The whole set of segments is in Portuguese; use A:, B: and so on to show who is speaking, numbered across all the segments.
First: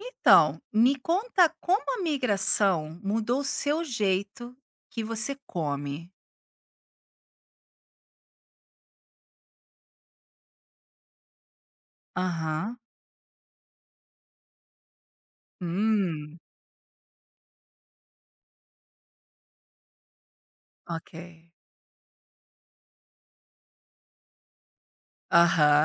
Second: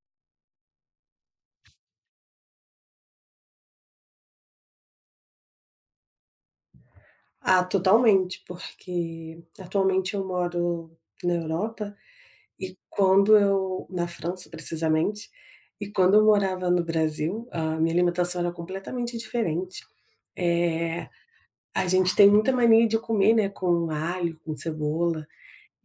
A: Então, me conta como a migração mudou o seu jeito que você come.
B: Ah, totalmente, porque atualmente eu moro na Europa
A: Aham.
B: e quando eu na França, precisamente, e quando eu
A: Hum,
B: morava no Brasil, a minha alimentação era completamente diferente. É
A: ok.
B: a gente tem muita mania de comer, né, com alho, com cebola,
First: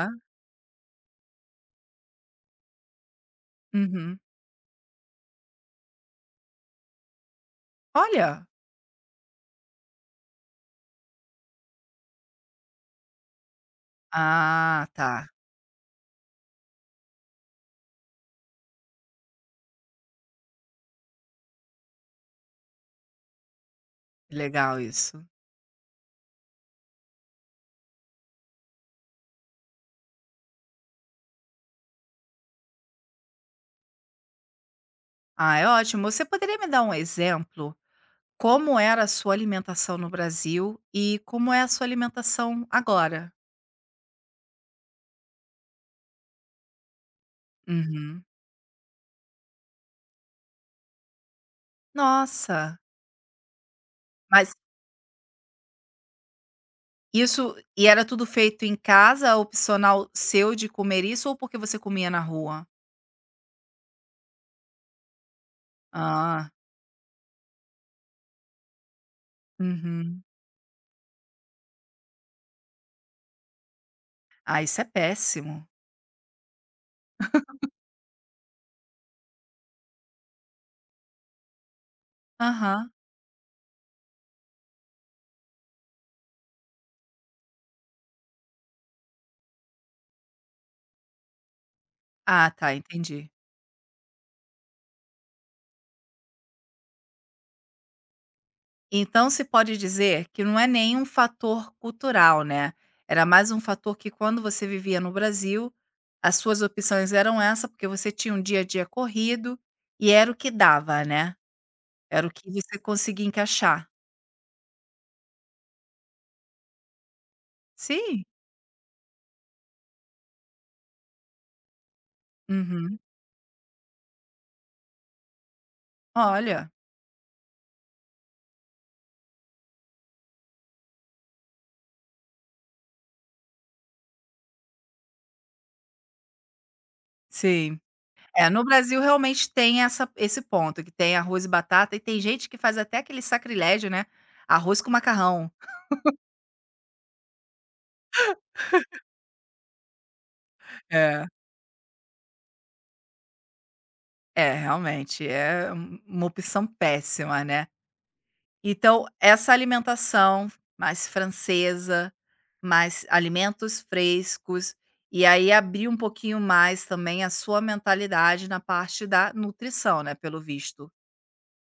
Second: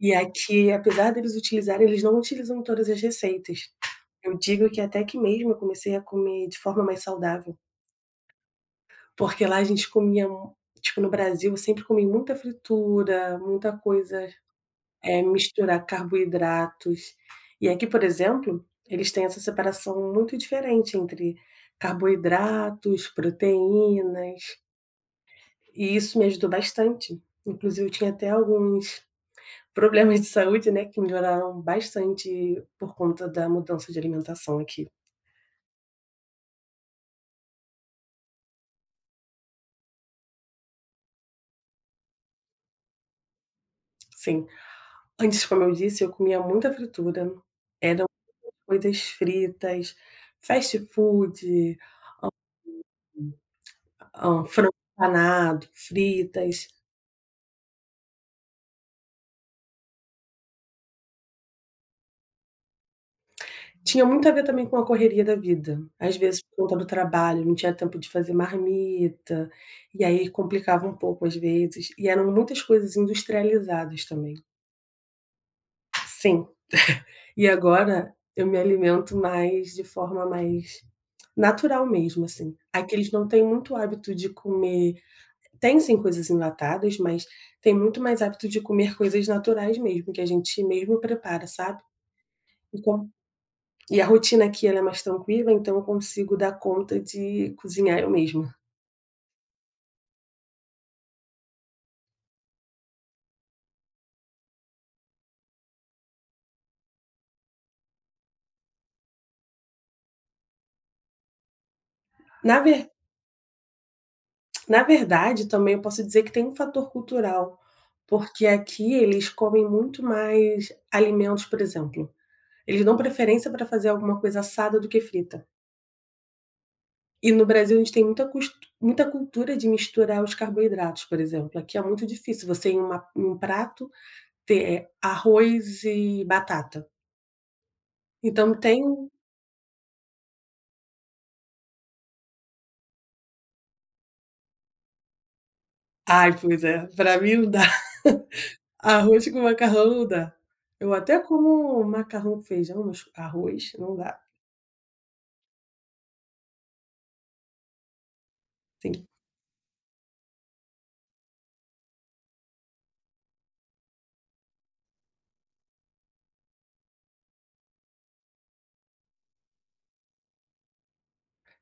B: e aqui, apesar deles utilizarem, eles não utilizam em todas as receitas.
A: Uhum.
B: Eu digo que até que mesmo eu comecei a comer de forma mais saudável,
A: Olha!
B: porque lá a gente comia, tipo, no Brasil eu sempre comi muita fritura, muita coisa.
A: Ah,
B: É,
A: tá.
B: misturar carboidratos. E aqui, por exemplo, eles têm essa separação muito diferente entre carboidratos, proteínas,
A: Legal isso.
B: e isso me ajudou bastante. Inclusive eu tinha até alguns problemas de saúde, né, que melhoraram bastante por conta da mudança de alimentação aqui.
A: Ah, é ótimo. Você poderia me dar um exemplo? Como era a sua alimentação no Brasil e como é a sua alimentação agora?
B: Sim. Antes, como eu disse, eu comia muita fritura, eram
A: Uhum.
B: coisas fritas, fast food,
A: Nossa! Mas
B: frango empanado, fritas.
A: isso e era tudo feito em casa, opcional seu de comer isso ou porque você comia na rua?
B: Tinha muito a ver também com a correria da vida. Às vezes,
A: Ah,
B: por conta do trabalho, não tinha tempo de fazer marmita, e
A: uhum.
B: aí complicava um pouco às vezes, e eram muitas coisas industrializadas também.
A: Ah, isso é péssimo.
B: Sim. E agora eu me alimento mais de forma mais natural mesmo, assim.
A: Aham.
B: Aqui eles não têm muito hábito de comer, tem sim coisas enlatadas, mas tem muito mais hábito de comer coisas naturais mesmo, que a gente mesmo prepara, sabe.
A: Ah, tá,
B: Então,
A: entendi.
B: e a rotina aqui ela é mais tranquila, então eu consigo dar conta de cozinhar eu mesma.
A: Então se pode dizer que não é nem um fator cultural, né, era mais um fator que quando você vivia no Brasil, as suas opções eram essa, porque você tinha um dia a dia corrido, e era o que dava, né, era o que
B: Na
A: você
B: ver
A: conseguia encaixar.
B: Na verdade, também eu posso dizer que tem um fator cultural,
A: Sim.
B: porque aqui eles comem muito mais alimentos, por exemplo, eles dão
A: Uhum.
B: preferência para fazer alguma coisa assada do que frita.
A: Olha.
B: E no Brasil a gente tem muita cultura de misturar os carboidratos, por exemplo. Aqui é muito difícil você em uma em um prato ter é, arroz e batata.
A: Sim. É,
B: Então
A: no Brasil
B: tem,
A: realmente tem essa esse ponto, que tem arroz e batata e tem gente que faz até aquele sacrilégio, né, arroz com macarrão.
B: ai, pois é, para mim não dá. Arroz com macarrão não dá. Eu até
A: É.
B: como macarrão com feijão, mas arroz não dá.
A: É, realmente é uma opção péssima, né. Então
B: Sim,
A: essa alimentação mais francesa, mais alimentos frescos, e aí abrir um pouquinho mais também a sua mentalidade na parte da nutrição, né, pelo visto.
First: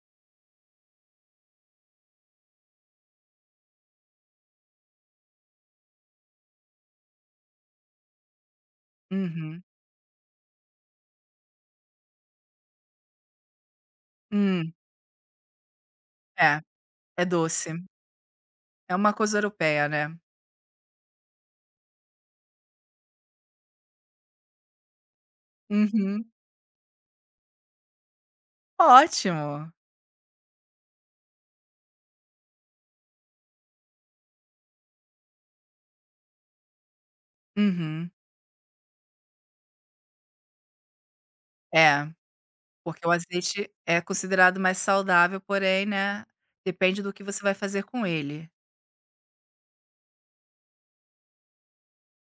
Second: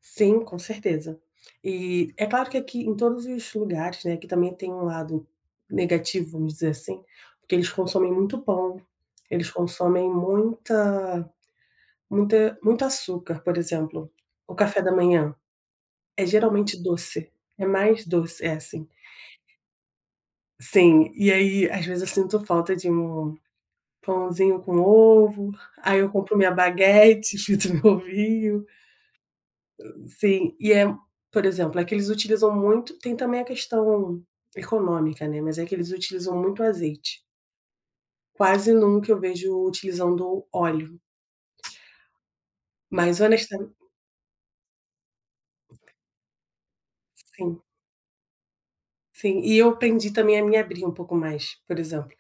B: sim, com certeza. E é claro que aqui em todos os lugares, né, que também tem um lado negativo, vamos dizer assim, porque eles consomem muito pão, eles
A: Uhum.
B: consomem muita muita muito açúcar, por exemplo. O
A: Hum,
B: café da manhã é
A: É.
B: geralmente
A: É
B: doce, é
A: doce.
B: mais doce, é assim.
A: É uma coisa europeia, né.
B: Sim, e aí às vezes eu sinto falta de um pãozinho com ovo, aí eu
A: Uhum.
B: compro minha baguete, frito meu ovinho.
A: Ótimo.
B: Sim, e é, por exemplo, é que eles utilizam muito, tem também a questão econômica, né, mas é que eles utilizam muito azeite.
A: Uhum.
B: Quase nunca eu vejo utilizando óleo,
A: É, porque o
B: mas
A: azeite
B: honestamente,
A: é considerado mais saudável, porém, né, depende do que você vai
B: sim,
A: fazer com ele.
B: sim. E eu aprendi também a me abrir um pouco mais, por exemplo,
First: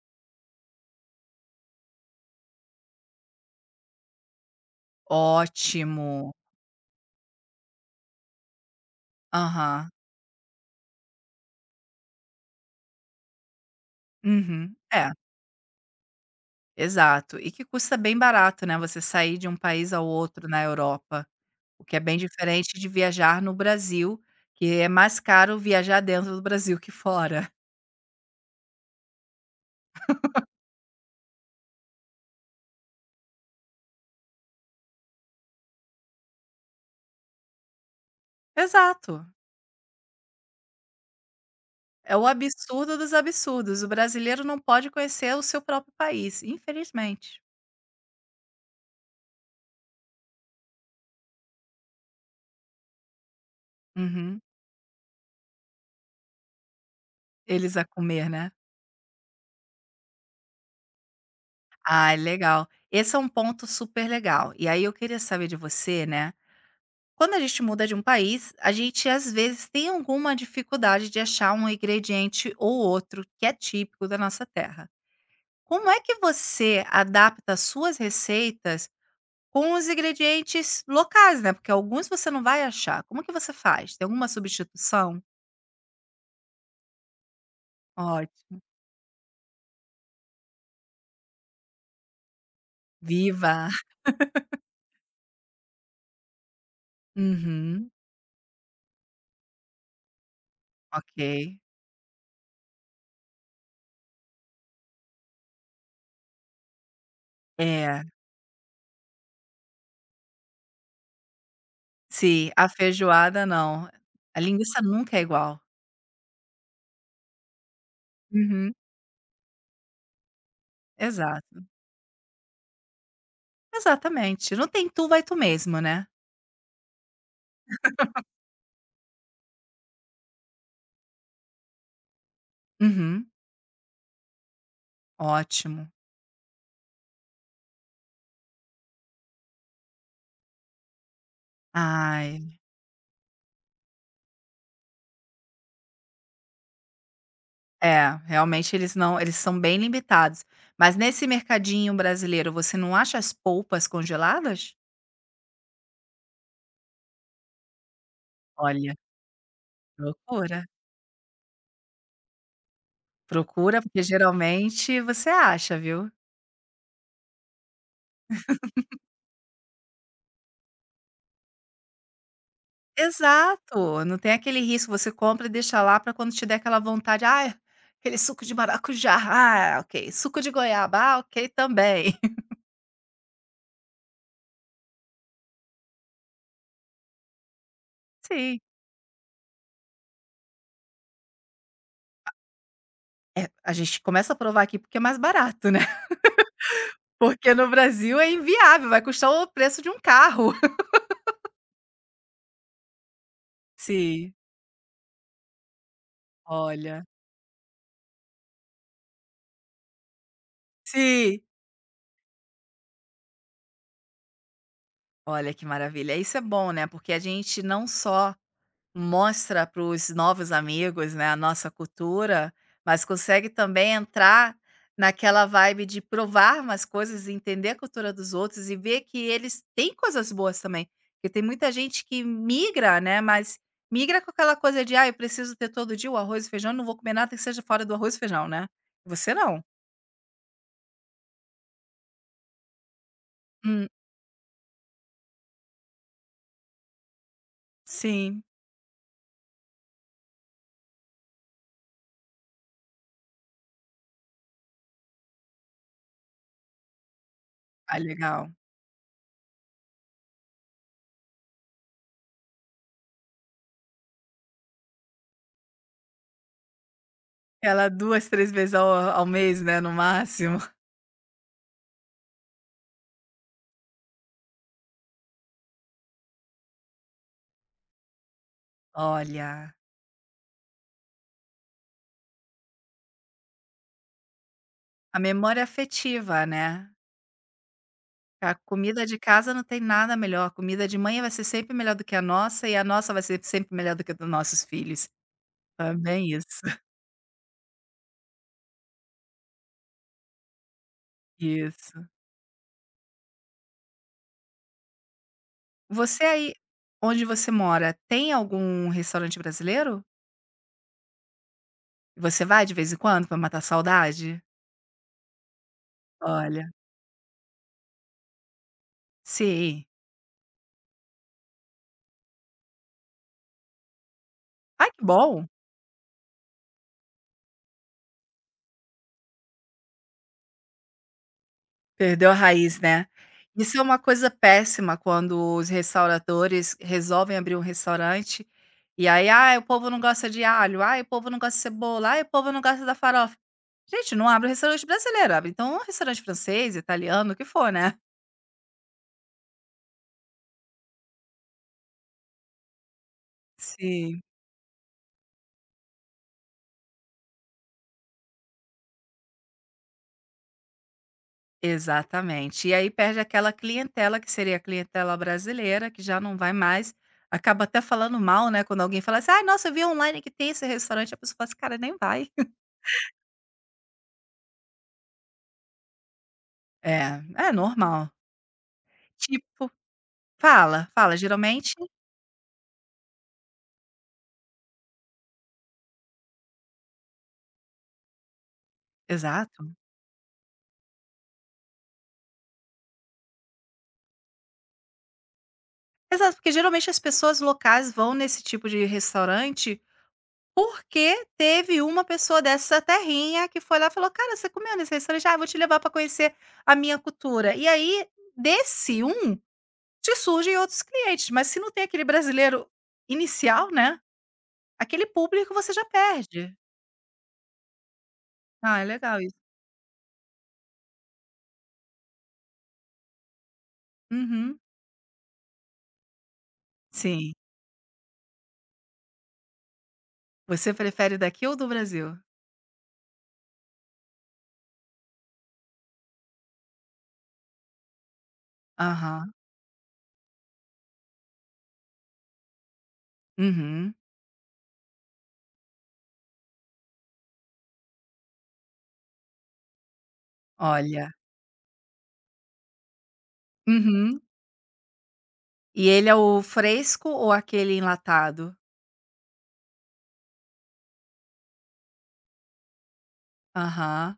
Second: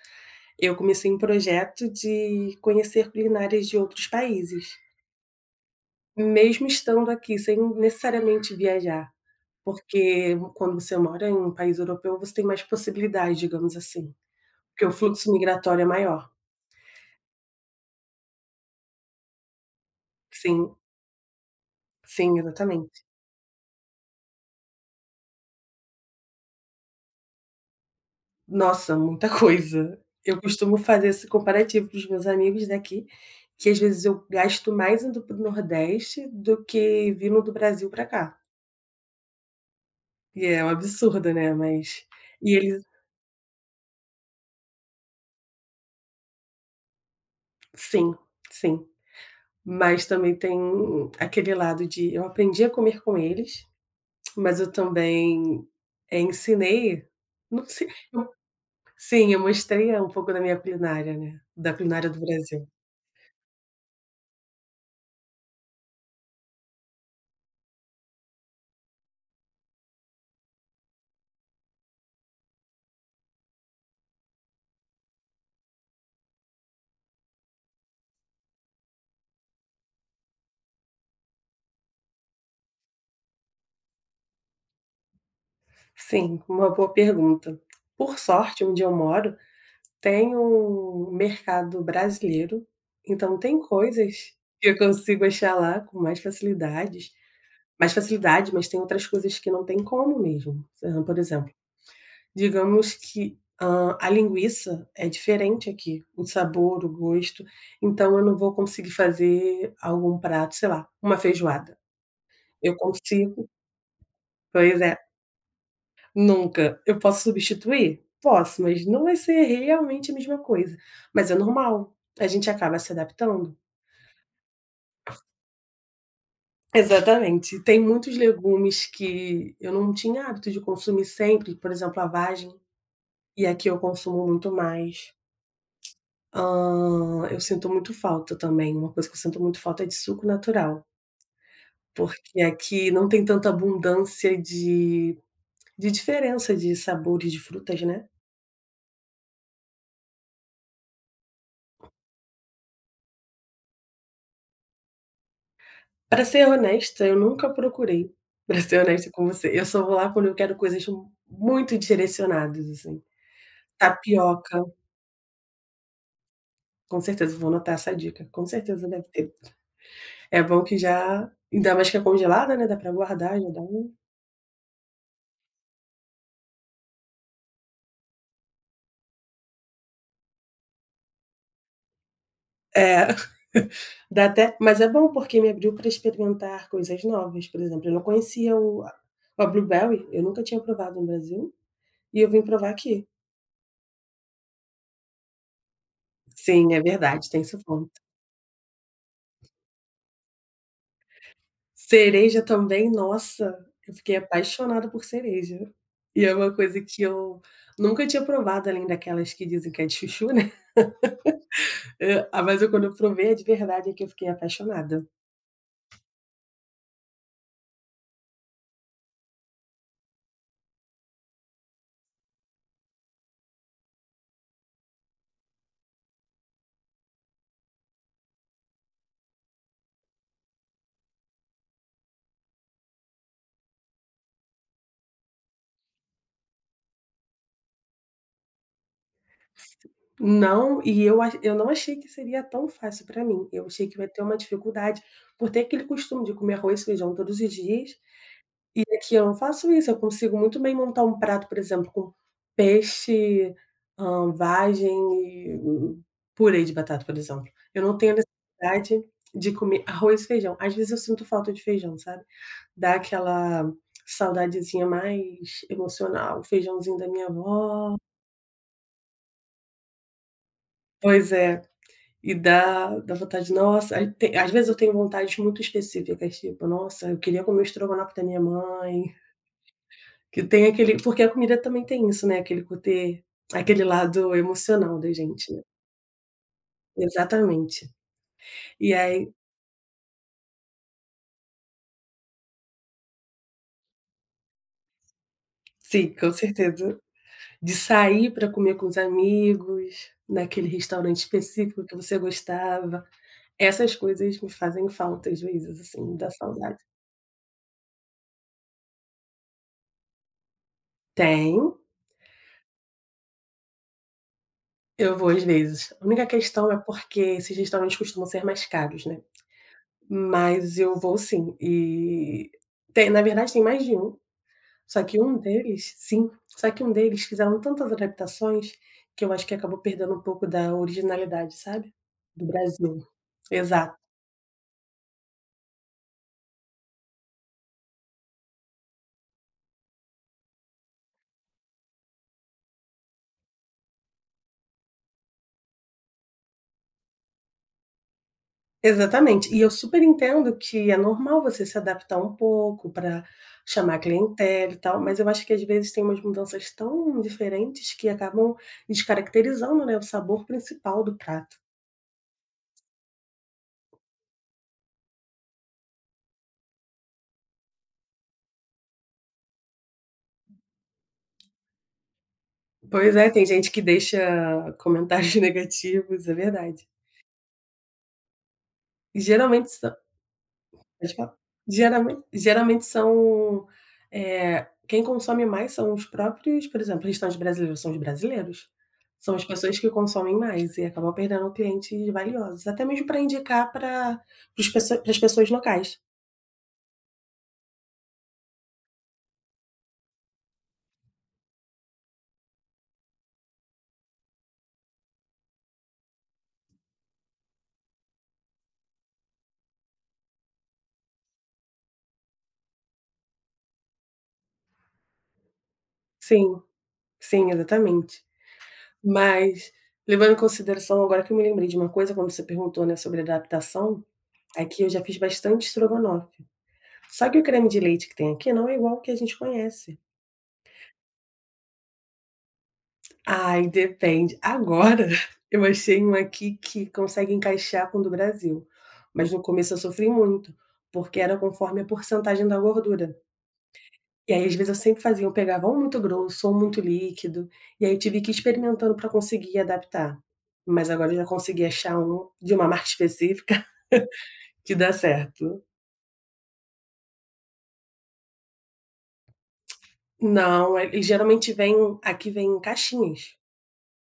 B: eu comecei um projeto de conhecer culinárias de outros países,
A: Ótimo.
B: mesmo estando aqui, sem necessariamente viajar.
A: Aham.
B: Porque quando você mora em um país europeu, você tem mais possibilidade, digamos assim,
A: Uhum.
B: porque o
A: É,
B: fluxo migratório é maior.
A: exato. E que custa bem barato, né, você sair de um país ao outro na
B: Sim,
A: Europa, o que é bem
B: sim,
A: diferente de
B: exatamente.
A: viajar no Brasil, que é mais caro viajar dentro do Brasil que fora.
B: Nossa, muita coisa. Eu costumo fazer esse comparativo com os meus amigos daqui, que às vezes eu gasto mais indo para o Nordeste do que vindo do Brasil para cá.
A: Exato.
B: E é um absurdo, né, mas
A: É o
B: e eles,
A: absurdo dos absurdos. O brasileiro não pode conhecer o seu próprio país, infelizmente.
B: sim, sim. Mas também tem aquele lado de eu aprendi a comer com eles.
A: Uhum.
B: Mas eu também, ensinei, não
A: Eles a
B: sei,
A: comer,
B: eu,
A: né?
B: sim, eu mostrei, um pouco da minha culinária, né, da culinária
A: Ah,
B: do
A: legal.
B: Brasil.
A: Esse é um ponto super legal. E aí eu queria saber de você, né? Quando a gente muda de um país, a gente às vezes tem alguma dificuldade de achar um ingrediente ou outro que é típico da nossa terra. Como é que você adapta as suas receitas com os ingredientes locais, né? Porque alguns você não vai achar. Como que você faz? Tem alguma substituição?
B: Sim, uma boa pergunta. Por
A: Ótimo.
B: sorte, onde eu moro tem um mercado brasileiro, então tem
A: Viva!
B: coisas que eu consigo achar lá com
A: Uhum.
B: mais facilidade, mas tem outras coisas que não tem como mesmo. Por
A: Ok.
B: exemplo, digamos que, a linguiça é diferente aqui, o sabor, o gosto,
A: É.
B: então eu não vou conseguir fazer algum prato, sei lá, uma feijoada.
A: Sim, a
B: Eu
A: feijoada
B: consigo,
A: não. A linguiça
B: pois é,
A: nunca é igual.
B: nunca. Eu posso substituir? Posso,
A: Uhum,
B: mas não vai ser realmente a mesma coisa, mas é
A: exato.
B: normal, a gente acaba se adaptando.
A: Exatamente. Não tem tu, vai tu mesmo, né.
B: Exatamente. Tem muitos legumes que eu não tinha hábito de consumir sempre, por exemplo, a vagem,
A: Uhum,
B: e aqui eu consumo muito mais.
A: ótimo.
B: Eu sinto muito falta também, uma coisa que eu sinto muito falta é de suco natural, porque
A: Ai,
B: aqui não tem tanta abundância de diferença de sabores de frutas, né.
A: é, realmente eles não eles são bem limitados. Mas nesse mercadinho brasileiro, você não acha as polpas congeladas?
B: Para ser honesta, eu nunca procurei, para ser
A: Olha,
B: honesta com você, eu só vou lá quando eu quero
A: procura.
B: coisas muito direcionadas, assim.
A: Procura, porque
B: Tapioca,
A: geralmente você acha, viu.
B: com certeza, vou anotar essa dica, com certeza deve ter. É bom que já, ainda mais que é congelada, né, dá pra guardar, já dá um
A: Exato, não tem aquele risco, você compra e deixa lá para quando te der aquela vontade: ah, aquele suco de maracujá, ah, ok, suco de goiaba, ah, ok também".
B: é. Dá até, mas é bom porque me abriu para experimentar coisas novas, por exemplo, eu não conhecia
A: Sim,
B: o a blueberry, eu nunca tinha provado no Brasil, e eu vim provar aqui.
A: é, a gente começa a provar aqui porque é mais barato, né,
B: Sim, é verdade, tem
A: porque
B: esse
A: no
B: ponto.
A: Brasil é inviável, vai custar o preço de um carro.
B: Cereja também, nossa, eu fiquei
A: Sim,
B: apaixonada por cereja. E é uma coisa que
A: olha.
B: eu nunca tinha provado além daquelas que dizem que é de chuchu, né.
A: Sim,
B: Mas eu quando eu provei é de verdade é que eu fiquei apaixonada.
A: olha que maravilha, isso é bom, né, porque a gente não só mostra para os novos amigos, né, a nossa cultura, mas consegue também entrar naquela vibe de provar mais coisas, entender a cultura dos outros e ver que eles têm coisas boas também. Porque tem muita gente que migra, né, mas migra com aquela coisa de: "Ah, eu preciso ter todo dia o arroz e feijão, não vou comer nada que seja fora do arroz e feijão", né. Você não.
B: Não, e eu não achei que seria tão fácil para mim, eu
A: Hum,
B: achei que eu ia ter uma dificuldade, por ter aquele costume de comer arroz e feijão todos os dias,
A: sim.
B: e aqui eu não faço isso, eu consigo muito bem montar um prato, por exemplo, com peixe, vagem e purê de batata, por exemplo. Eu
A: Ah,
B: não tenho
A: legal.
B: necessidade de comer arroz e feijão, às vezes eu sinto falta de feijão, sabe, dá aquela saudadezinha mais emocional, o feijãozinho da minha
A: Ela
B: avó.
A: 2, 3 vezes ao mês, né, no máximo.
B: Pois é. E dá vontade, nossa, aí tem, às vezes eu tenho vontades muito específicas, tipo: "Nossa, eu queria comer o estrogonofe da minha mãe",
A: Olha,
B: que tem aquele, porque a comida também tem isso, né, aquele côté, aquele lado emocional da
A: a
B: gente,
A: memória
B: né.
A: afetiva, né.
B: Exatamente.
A: A
B: E
A: comida de
B: aí,
A: casa não tem nada melhor, a comida de mãe vai ser sempre melhor do que a nossa e a nossa vai ser sempre melhor do que a dos nossos filhos. É
B: sim, com
A: bem isso,
B: certeza. De sair para comer com os amigos, naquele restaurante específico que
A: isso.
B: você gostava, essas coisas me fazem falta às vezes, assim,
A: Você
B: dá
A: aí,
B: saudade.
A: onde você mora, tem algum restaurante brasileiro?
B: Tem.
A: Você vai de vez em quando para matar a saudade?
B: Eu vou às vezes. A única
A: Olha,
B: questão é porque esses restaurantes costumam ser mais caros, né,
A: sim.
B: mas eu vou sim. E tem, na verdade tem mais de um,
A: Ai,
B: só
A: que
B: que
A: bom,
B: um deles, sim, só que um deles fizeram tantas adaptações, que eu acho que acabou perdendo um pouco da originalidade, sabe,
A: perdeu a
B: do
A: raiz,
B: Brasil.
A: né. Isso é
B: Exato.
A: uma coisa péssima quando os restauradores resolvem abrir um restaurante. E aí, "Ai, o povo não gosta de alho. Ai, o povo não gosta de cebola. Ai, o povo não gosta da farofa". Gente, não abre o restaurante brasileiro, abre então um restaurante francês, italiano, o que for, né.
B: Exatamente. E eu super entendo que é normal você se adaptar um pouco para chamar
A: Sim.
B: clientela e tal, mas eu acho que às vezes tem umas mudanças tão diferentes que acabam descaracterizando, né, o sabor principal do prato.
A: Exatamente. E aí perde aquela clientela, que seria a clientela brasileira, que já não vai mais. Acaba até falando mal, né, quando alguém fala assim: "Ai, nossa, eu vi online que tem esse restaurante", a pessoa fala assim: "Cara, nem vai".
B: Pois é, tem gente que deixa comentários negativos, é verdade.
A: É, é normal.
B: E
A: Tipo,
B: geralmente,
A: fala,
B: pode
A: fala,
B: falar.
A: geralmente
B: Geralmente são, quem consome mais são os próprios, por exemplo, restaurantes brasileiros são os brasileiros. São as
A: exato.
B: pessoas que consomem mais e acabam perdendo clientes valiosos, até mesmo para indicar para as pessoas locais.
A: Exato, porque geralmente as pessoas locais vão nesse tipo de restaurante. Porque teve uma pessoa dessa terrinha que foi lá e falou: "Cara, você comeu nesse restaurante? Ah, vou te levar para conhecer a minha cultura". E aí, desse um, te surgem outros clientes, mas se não tem aquele brasileiro inicial, né, aquele público você já perde.
B: Sim, sim, exatamente.
A: Ah, é legal isso.
B: Mas, levando em consideração agora que eu me lembrei de uma coisa quando você perguntou, né, sobre adaptação,
A: Uhum.
B: aqui eu já fiz bastante estrogonofe. Só
A: Sim.
B: que o creme de leite que tem aqui não é igual ao que a gente conhece.
A: Você prefere daqui ou do Brasil?
B: Ai, depende. Agora eu achei um aqui que consegue encaixar com o do Brasil,
A: Aham.
B: mas no começo eu sofri muito, porque era conforme a porcentagem da gordura.
A: Uhum.
B: E aí, às vezes, eu sempre fazia, eu pegava um muito grosso ou um muito líquido, e aí eu tive que ir experimentando para conseguir adaptar. Mas
A: Olha.
B: agora eu já consegui achar um de uma marca específica
A: Uhum.
B: que dá certo.
A: E ele é o fresco ou aquele enlatado?
B: Não, ele geralmente vem, aqui vem em caixinhas.
A: Aham.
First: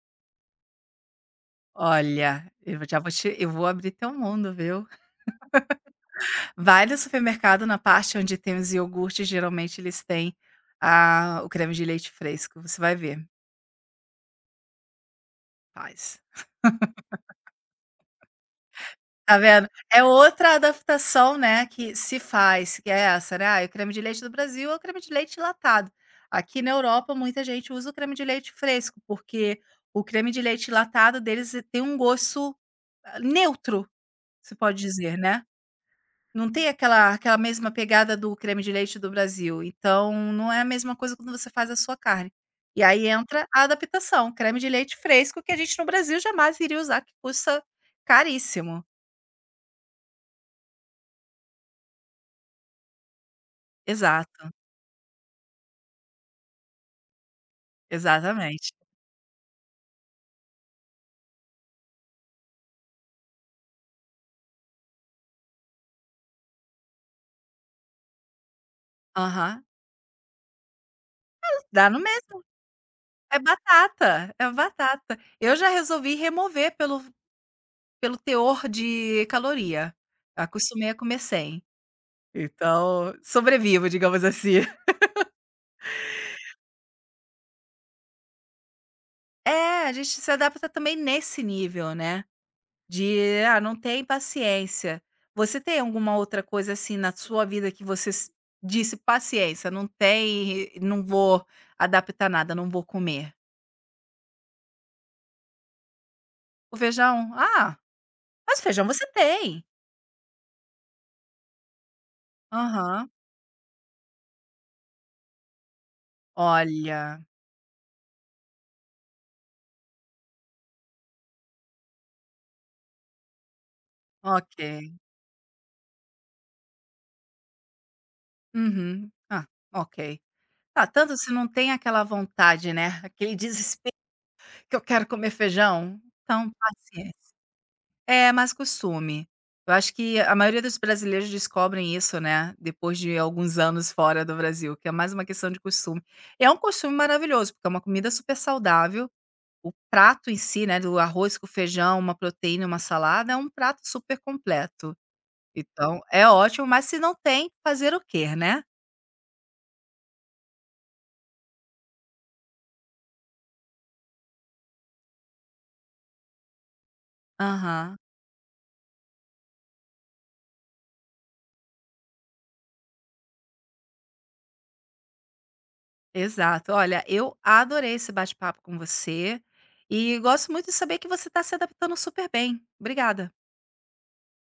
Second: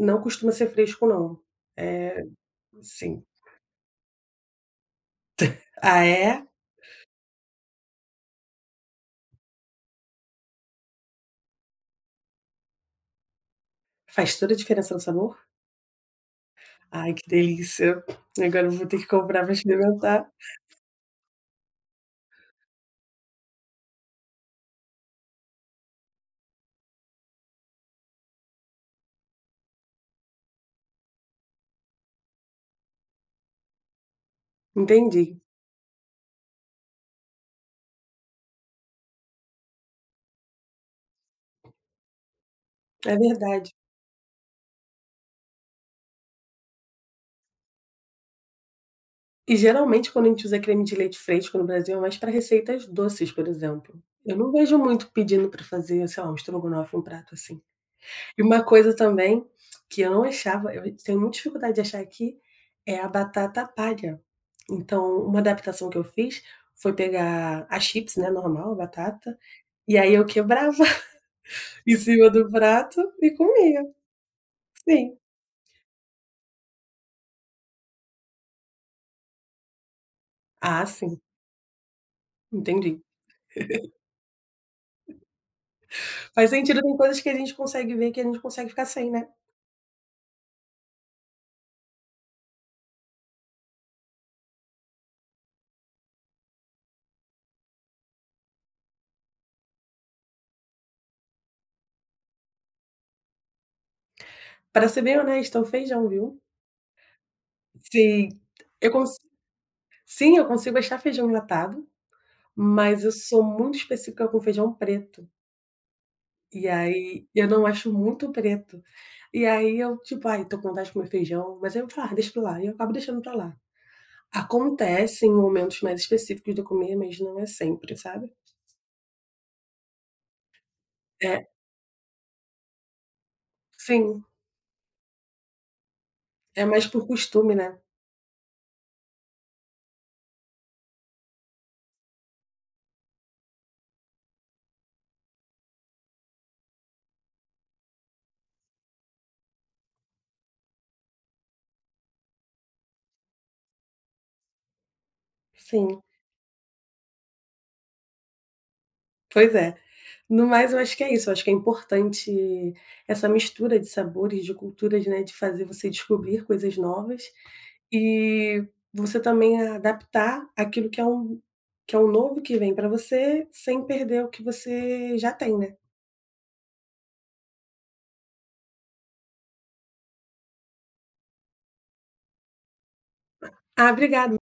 B: Não costuma ser fresco não. É,
A: Olha, eu já vou
B: sim.
A: te eu vou abrir teu mundo, viu.
B: Ah, é?
A: Vale ao supermercado na parte onde tem os iogurtes, geralmente eles têm, ah, o creme de leite fresco, você vai ver,
B: Faz toda a diferença no sabor?
A: faz.
B: Ai, que delícia. Agora eu vou ter que
A: Tá
B: comprar para
A: vendo? É
B: experimentar.
A: outra adaptação, né, que se faz, que é essa, né, "Ai, o creme de leite do Brasil é o creme de leite latado. Aqui na Europa muita gente usa o creme de leite fresco, porque o creme de leite latado deles tem um gosto ah, neutro, se pode dizer,
B: Entendi,
A: né. Não tem aquela mesma pegada do creme de leite do Brasil, então não é a mesma coisa quando você faz a sua carne. E aí
B: é
A: entra a
B: verdade.
A: adaptação, creme de leite fresco que a gente no Brasil jamais iria usar, que custa caríssimo.
B: E geralmente quando a gente usa creme de leite fresco no Brasil é mais para receitas doces, por exemplo. Eu
A: Exato,
B: não vejo muito pedindo para fazer, sei lá, um estrogonofe, um prato assim. E uma
A: exatamente.
B: coisa também que eu não achava, eu tenho muita dificuldade de achar aqui, é a batata palha. Então, uma adaptação que eu fiz foi pegar a chips, né, normal, a batata,
A: Aham.
B: e aí eu quebrava
A: Dá
B: em
A: no
B: cima
A: mesmo,
B: do prato e
A: é
B: comia.
A: batata, é batata.
B: Sim.
A: Eu já resolvi remover pelo teor de caloria,
B: Ah,
A: acostumei a comer
B: sim.
A: sem,
B: Entendi.
A: então sobrevivo, digamos assim.
B: Faz sentido, tem coisas que a gente consegue ver que a gente não consegue ficar sem, né.
A: É, a gente se adapta também nesse nível, né. De, ah, não tem paciência. Você tem alguma outra coisa, assim, na sua vida que você s disse: "Paciência, não tem, não vou adaptar nada, não vou comer"?
B: Pra ser bem honesta, o feijão, viu.
A: O feijão? Ah,
B: Sim,
A: mas feijão
B: eu
A: você
B: cons
A: tem.
B: sim, eu consigo achar feijão enlatado, mas
A: Aham.
B: eu sou muito específica com feijão preto, e
A: Olha,
B: aí eu não acho muito preto. E aí eu, tipo: "Ai, tô com vontade de comer feijão", mas aí eu falo: "Ah, deixa pra lá", e eu acabo deixando pra lá.
A: ok.
B: Acontece em momentos mais específicos de eu comer, mas não é sempre, sabe.
A: Uhum. Ah, ok. Ah, tanto se
B: É,
A: não tem aquela vontade, né, aquele desespero
B: sim,
A: que eu quero comer feijão, então
B: é mais por
A: paciência.
B: costume, né.
A: É, mais costume. Eu acho que a maioria dos brasileiros descobrem isso, né, depois de alguns anos fora do Brasil, que é mais uma questão de costume. É um costume maravilhoso, porque é uma comida super saudável, o prato em si, né, do arroz com feijão, uma proteína, uma salada, é um prato super completo. Então,
B: Sim.
A: é ótimo, mas se não tem, fazer o quê, né?
B: Pois é. No mais, eu acho que é isso, eu acho que é importante essa mistura de sabores, de culturas, né, de fazer você descobrir coisas novas
A: Aham,
B: e você também adaptar aquilo que é um, que é um novo que vem para você, sem perder o que você já tem, né.
A: exato. Olha, eu adorei esse bate-papo com você e gosto muito de saber que você está se adaptando super bem. Obrigada.
B: Ah, obrigada.